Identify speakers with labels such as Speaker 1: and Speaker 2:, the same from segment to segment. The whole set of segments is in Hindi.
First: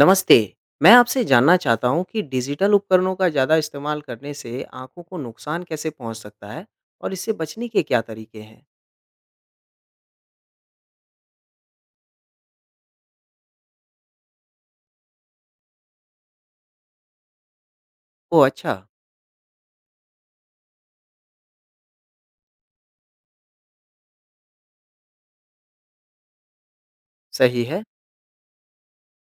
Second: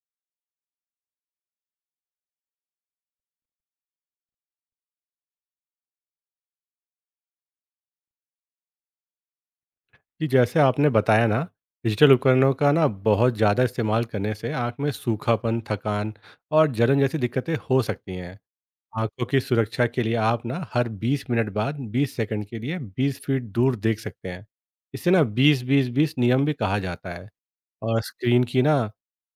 Speaker 1: नमस्ते। मैं आपसे जानना चाहता हूँ कि डिजिटल उपकरणों का ज़्यादा इस्तेमाल करने से आँखों को नुकसान कैसे पहुँच सकता है और इससे बचने के क्या तरीके हैं?
Speaker 2: जी, जैसे आपने बताया ना, डिजिटल उपकरणों का ना बहुत ज़्यादा इस्तेमाल करने से आँख में सूखापन, थकान और जलन जैसी दिक्कतें हो सकती हैं।
Speaker 1: ओह अच्छा,
Speaker 2: आँखों की सुरक्षा के लिए आप ना हर 20 मिनट बाद 20 सेकंड के लिए 20 फीट दूर देख सकते हैं। इसे ना 20-20-20 नियम भी कहा जाता है
Speaker 1: सही है,
Speaker 2: और स्क्रीन की ना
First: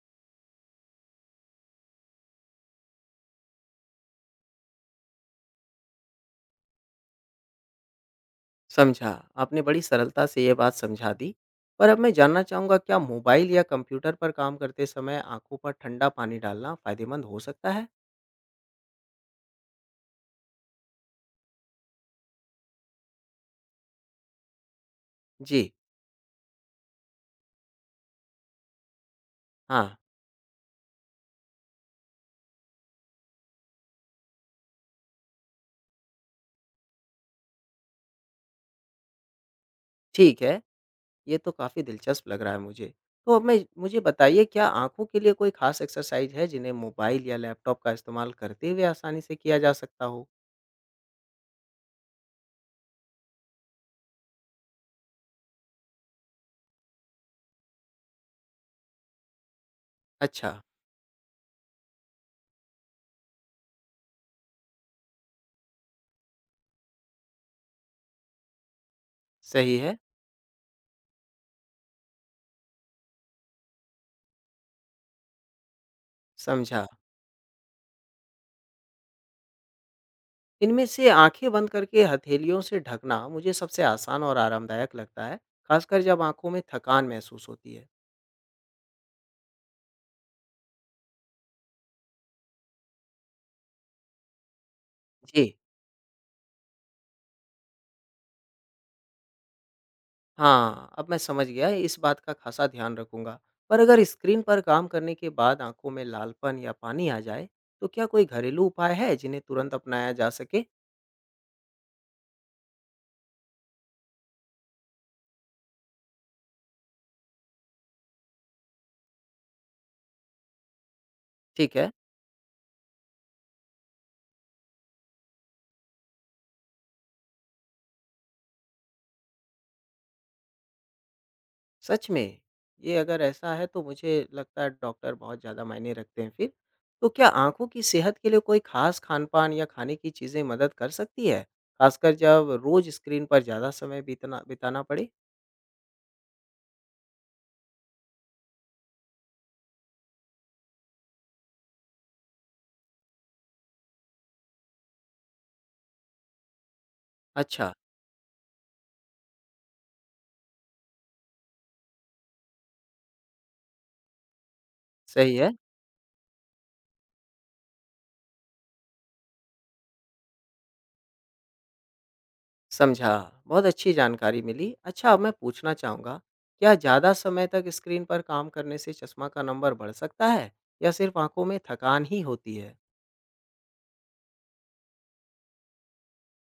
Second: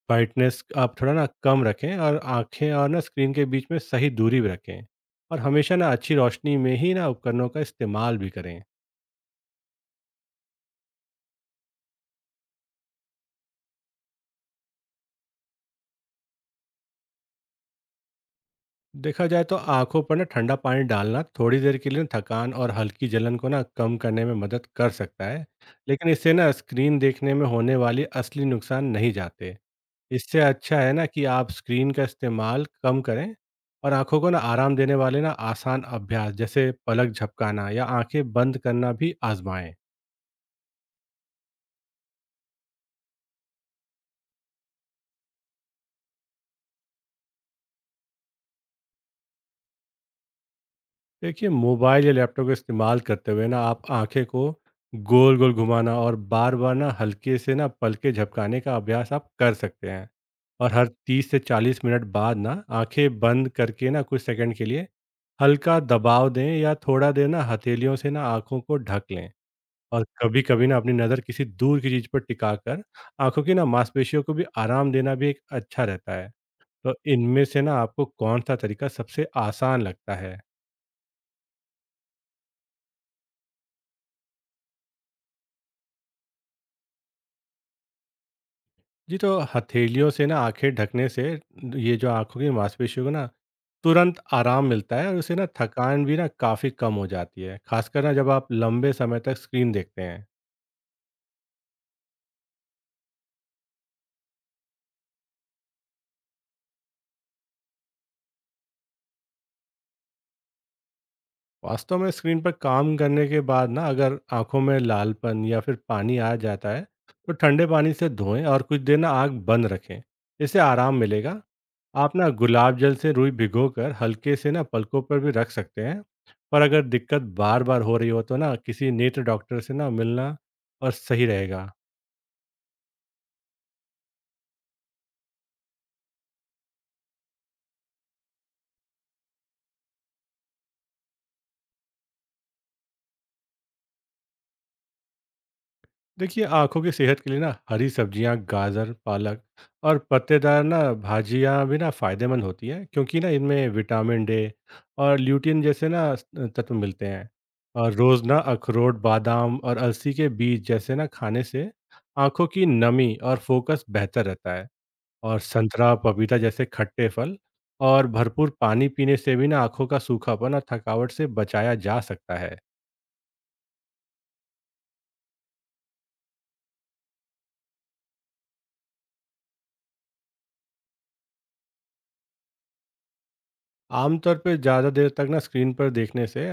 Speaker 2: ब्राइटनेस आप थोड़ा ना कम रखें और आँखें और ना स्क्रीन के बीच में सही दूरी भी रखें और हमेशा ना अच्छी रोशनी में ही ना उपकरणों का इस्तेमाल भी करें।
Speaker 1: समझा। आपने बड़ी सरलता से ये बात समझा दी। पर अब मैं जानना चाहूँगा क्या मोबाइल या कंप्यूटर पर काम करते समय आँखों पर ठंडा पानी डालना फ़ायदेमंद हो सकता है?
Speaker 2: देखा जाए तो आंखों पर ना ठंडा पानी डालना थोड़ी देर के लिए ना थकान और हल्की जलन को ना कम करने में मदद कर सकता है,
Speaker 1: जी,
Speaker 2: लेकिन इससे ना स्क्रीन देखने में होने वाले असली नुकसान नहीं जाते।
Speaker 1: हाँ,
Speaker 2: इससे अच्छा है ना कि आप स्क्रीन का इस्तेमाल कम करें और आंखों को ना आराम देने वाले ना आसान अभ्यास जैसे पलक झपकाना या आंखें बंद करना भी आजमाएं।
Speaker 1: ठीक है। ये तो काफ़ी दिलचस्प लग रहा है मुझे। तो अब मैं मुझे बताइए क्या आँखों के लिए कोई ख़ास एक्सरसाइज़ है जिन्हें मोबाइल या लैपटॉप का इस्तेमाल करते हुए आसानी से किया जा सकता हो?
Speaker 2: देखिए, मोबाइल या लैपटॉप का इस्तेमाल करते हुए ना आप आँखें को गोल-गोल घुमाना और बार-बार ना हल्के से ना पलकें झपकाने का अभ्यास आप कर सकते हैं।
Speaker 1: अच्छा,
Speaker 2: और हर 30 से 40 मिनट बाद ना आँखें बंद करके ना कुछ सेकंड के लिए हल्का दबाव दें या थोड़ा देर ना हथेलियों से ना आँखों को ढक लें।
Speaker 1: सही है,
Speaker 2: और कभी-कभी ना अपनी नज़र किसी दूर की चीज़ पर टिकाकर आँखों की ना मांसपेशियों को भी आराम देना भी एक अच्छा रहता है।
Speaker 1: समझा।
Speaker 2: तो इनमें से ना आपको कौन-सा तरीका सबसे आसान लगता है?
Speaker 1: इनमें से आँखें बंद करके हथेलियों से ढकना मुझे सबसे आसान और आरामदायक लगता है, ख़ासकर जब आँखों में थकान महसूस होती है।
Speaker 2: जी, तो हथेलियों से ना आँखें ढकने से ये जो आँखों की मांसपेशियों को ना तुरंत आराम मिलता है और उससे
Speaker 1: जी।
Speaker 2: ना थकान भी ना काफ़ी कम हो जाती है, खासकर ना जब आप लंबे समय तक स्क्रीन देखते हैं।
Speaker 1: हाँ, अब मैं समझ गया, इस बात का ख़ासा ध्यान रखूँगा। पर अगर स्क्रीन पर काम करने के बाद आँखों में लालपन या पानी आ जाए, तो क्या कोई घरेलू उपाय है जिन्हें तुरंत अपनाया जा सके?
Speaker 2: वास्तव में स्क्रीन पर काम करने के बाद ना अगर आँखों में लालपन या फिर पानी आ जाता है, तो ठंडे पानी से धोएं और कुछ देर ना आँख बंद रखें। इससे आराम मिलेगा।
Speaker 1: ठीक है,
Speaker 2: आप ना गुलाब जल से रुई भिगोकर हल्के से ना पलकों पर भी रख सकते हैं, पर अगर दिक्कत बार बार हो रही हो तो ना किसी नेत्र डॉक्टर से ना मिलना और सही रहेगा।
Speaker 1: सच में, ये अगर ऐसा है तो मुझे लगता है डॉक्टर बहुत ज़्यादा मायने रखते हैं फिर। तो क्या आँखों की सेहत के लिए कोई ख़ास खान-पान या खाने की चीज़ें मदद कर सकती है? ख़ासकर जब रोज़ स्क्रीन पर ज़्यादा समय बीतना बिताना पड़े?
Speaker 2: देखिए, आंखों की सेहत के लिए ना हरी सब्जियां, गाजर, पालक और पत्तेदार ना भाजियां भी ना फायदेमंद होती हैं क्योंकि ना इनमें विटामिन डे और ल्यूटिन जैसे ना तत्व मिलते हैं।
Speaker 1: अच्छा,
Speaker 2: और रोज ना अखरोट, बादाम और अलसी के बीज जैसे ना खाने से आंखों की नमी और फोकस बेहतर रहता है।
Speaker 1: सही
Speaker 2: और
Speaker 1: है।
Speaker 2: संतरा, पपीता जैसे खट्टे फल और भरपूर पानी पीने से भी ना आँखों का सूखापन और थकावट से बचाया जा सकता है।
Speaker 1: समझा, बहुत अच्छी जानकारी मिली। अच्छा अब मैं पूछना चाहूँगा, क्या ज़्यादा समय तक स्क्रीन पर काम करने से चश्मा का नंबर बढ़ सकता है या सिर्फ़ आँखों में थकान ही होती है?
Speaker 2: आमतौर पे ज़्यादा देर तक ना स्क्रीन पर देखने से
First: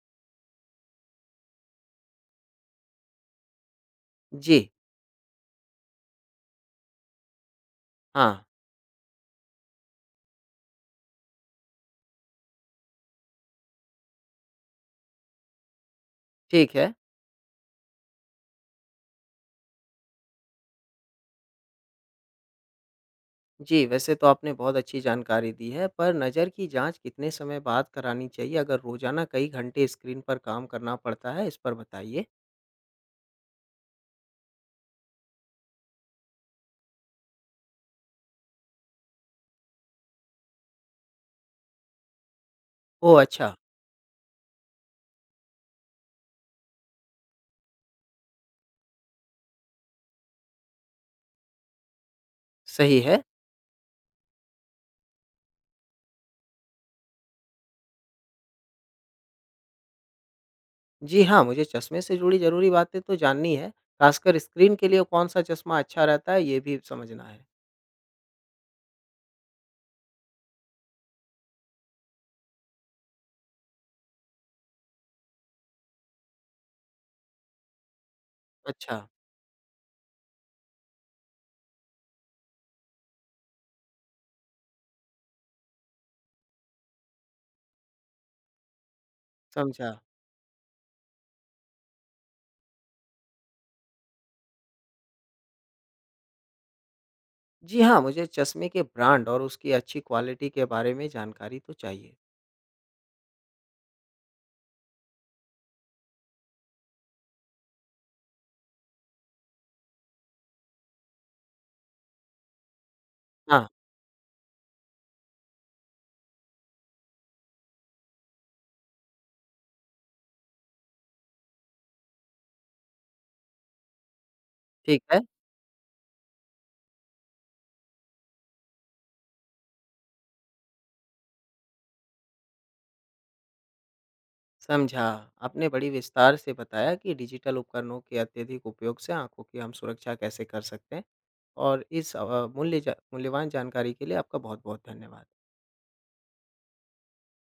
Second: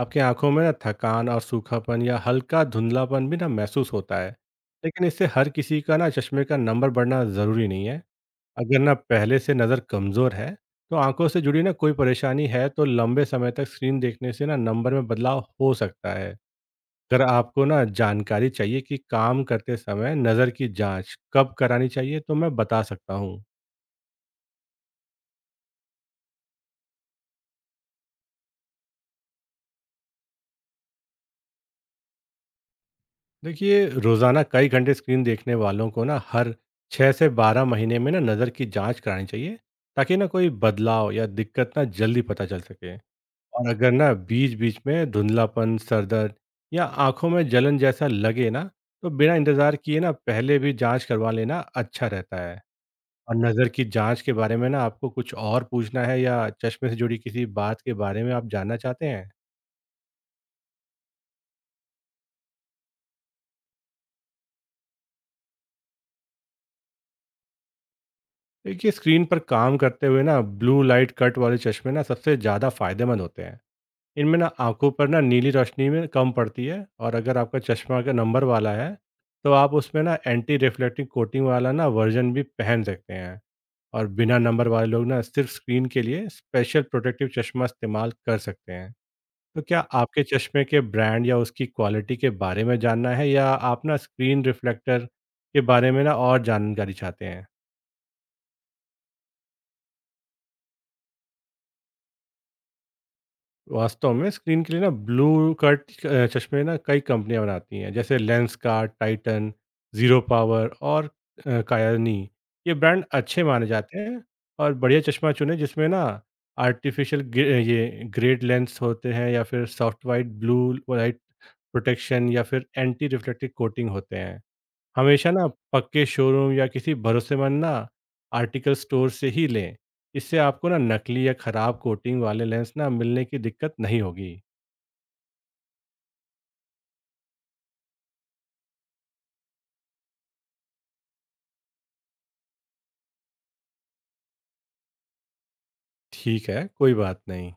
Speaker 2: आपकी आँखों में ना थकान और सूखापन या हल्का धुंधलापन भी ना महसूस होता है।
Speaker 1: जी,
Speaker 2: लेकिन इससे हर किसी का ना चश्मे का नंबर बढ़ना ज़रूरी नहीं है।
Speaker 1: हाँ,
Speaker 2: अगर ना पहले से नज़र कमज़ोर है, तो आँखों से जुड़ी ना कोई परेशानी है तो लंबे समय तक स्क्रीन देखने से ना नंबर में बदलाव हो सकता है।
Speaker 1: ठीक है।
Speaker 2: अगर आपको ना जानकारी चाहिए कि काम करते समय नज़र की जांच कब करानी चाहिए तो मैं बता सकता हूँ।
Speaker 1: जी, वैसे तो आपने बहुत अच्छी जानकारी दी है, पर नज़र की जाँच कितने समय बाद करानी चाहिए अगर रोज़ाना कई घंटे स्क्रीन पर काम करना पड़ता है, इस पर बताइए?
Speaker 2: देखिए, रोज़ाना कई घंटे स्क्रीन देखने वालों को ना हर 6 से 12 महीने में ना नज़र की जांच करानी चाहिए ताकि ना कोई बदलाव या दिक्कत ना जल्दी पता चल सके।
Speaker 1: ओह! अच्छा,
Speaker 2: और अगर ना बीच-बीच में धुंधलापन, सरदर्द या आंखों में जलन जैसा लगे ना तो बिना इंतज़ार किए ना पहले भी जांच करवा लेना अच्छा रहता है।
Speaker 1: सही है।
Speaker 2: और नज़र की जाँच के बारे में ना आपको कुछ और पूछना है या चश्मे से जुड़ी किसी बात के बारे में आप जानना चाहते हैं?
Speaker 1: जी हाँ, मुझे चश्मे से जुड़ी ज़रूरी बातें तो जाननी है, खासकर स्क्रीन के लिए कौन-सा चश्मा अच्छा रहता है, ये भी समझना है।
Speaker 2: देखिए, स्क्रीन पर काम करते हुए ना ब्लू लाइट कट वाले चश्मे ना सबसे ज़्यादा फ़ायदेमंद होते हैं। इनमें ना आँखों पर ना नीली रोशनी में कम पड़ती है और अगर आपका चश्मा का नंबर वाला है,
Speaker 1: अच्छा,
Speaker 2: तो आप उसमें ना एंटी रिफ्लेक्टिव कोटिंग वाला ना वर्ज़न भी पहन सकते हैं। और बिना नंबर वाले लोग ना सिर्फ़ स्क्रीन के लिए स्पेशल प्रोटेक्टिव चश्मा इस्तेमाल कर सकते हैं। तो क्या
Speaker 1: समझा।
Speaker 2: आपके चश्मे के ब्रांड या उसकी क्वालिटी के बारे में जानना है या आप ना स्क्रीन रिफ्लेक्टर के बारे में ना और जानकारी चाहते हैं?
Speaker 1: जी हाँ, मुझे चश्मे के ब्रांड और उसकी अच्छी क्वालिटी के बारे में जानकारी तो चाहिए।
Speaker 2: वास्तव में स्क्रीन के लिए ना ब्लू कट चश्मे ना कई कंपनियां बनाती हैं जैसे लेंसकार्ट, टाइटन, जीरो पावर और कायानी। ये ब्रांड अच्छे
Speaker 1: हाँ,
Speaker 2: माने जाते हैं और बढ़िया चश्मा चुने जिसमें ना आर्टिफिशियल ये ग्रेड लेंस होते हैं या फिर soft white blue light protection या फिर एंटी रिफ्लेक्टिव कोटिंग होते हैं।
Speaker 1: ठीक है,
Speaker 2: हमेशा ना पक्के शोरूम या किसी भरोसेमंद ना आर्टिकल स्टोर से ही लें। इससे आपको ना नकली या खराब कोटिंग वाले लेंस ना मिलने की दिक्कत नहीं होगी।
Speaker 1: समझा। आपने बड़ी विस्तार से बताया कि डिजिटल उपकरणों के अत्यधिक उपयोग से आँखों की हम सुरक्षा कैसे कर सकते हैं और इस मूल्यवान जानकारी के लिए आपका बहुत-बहुत धन्यवाद।
Speaker 2: ठीक है, कोई बात नहीं।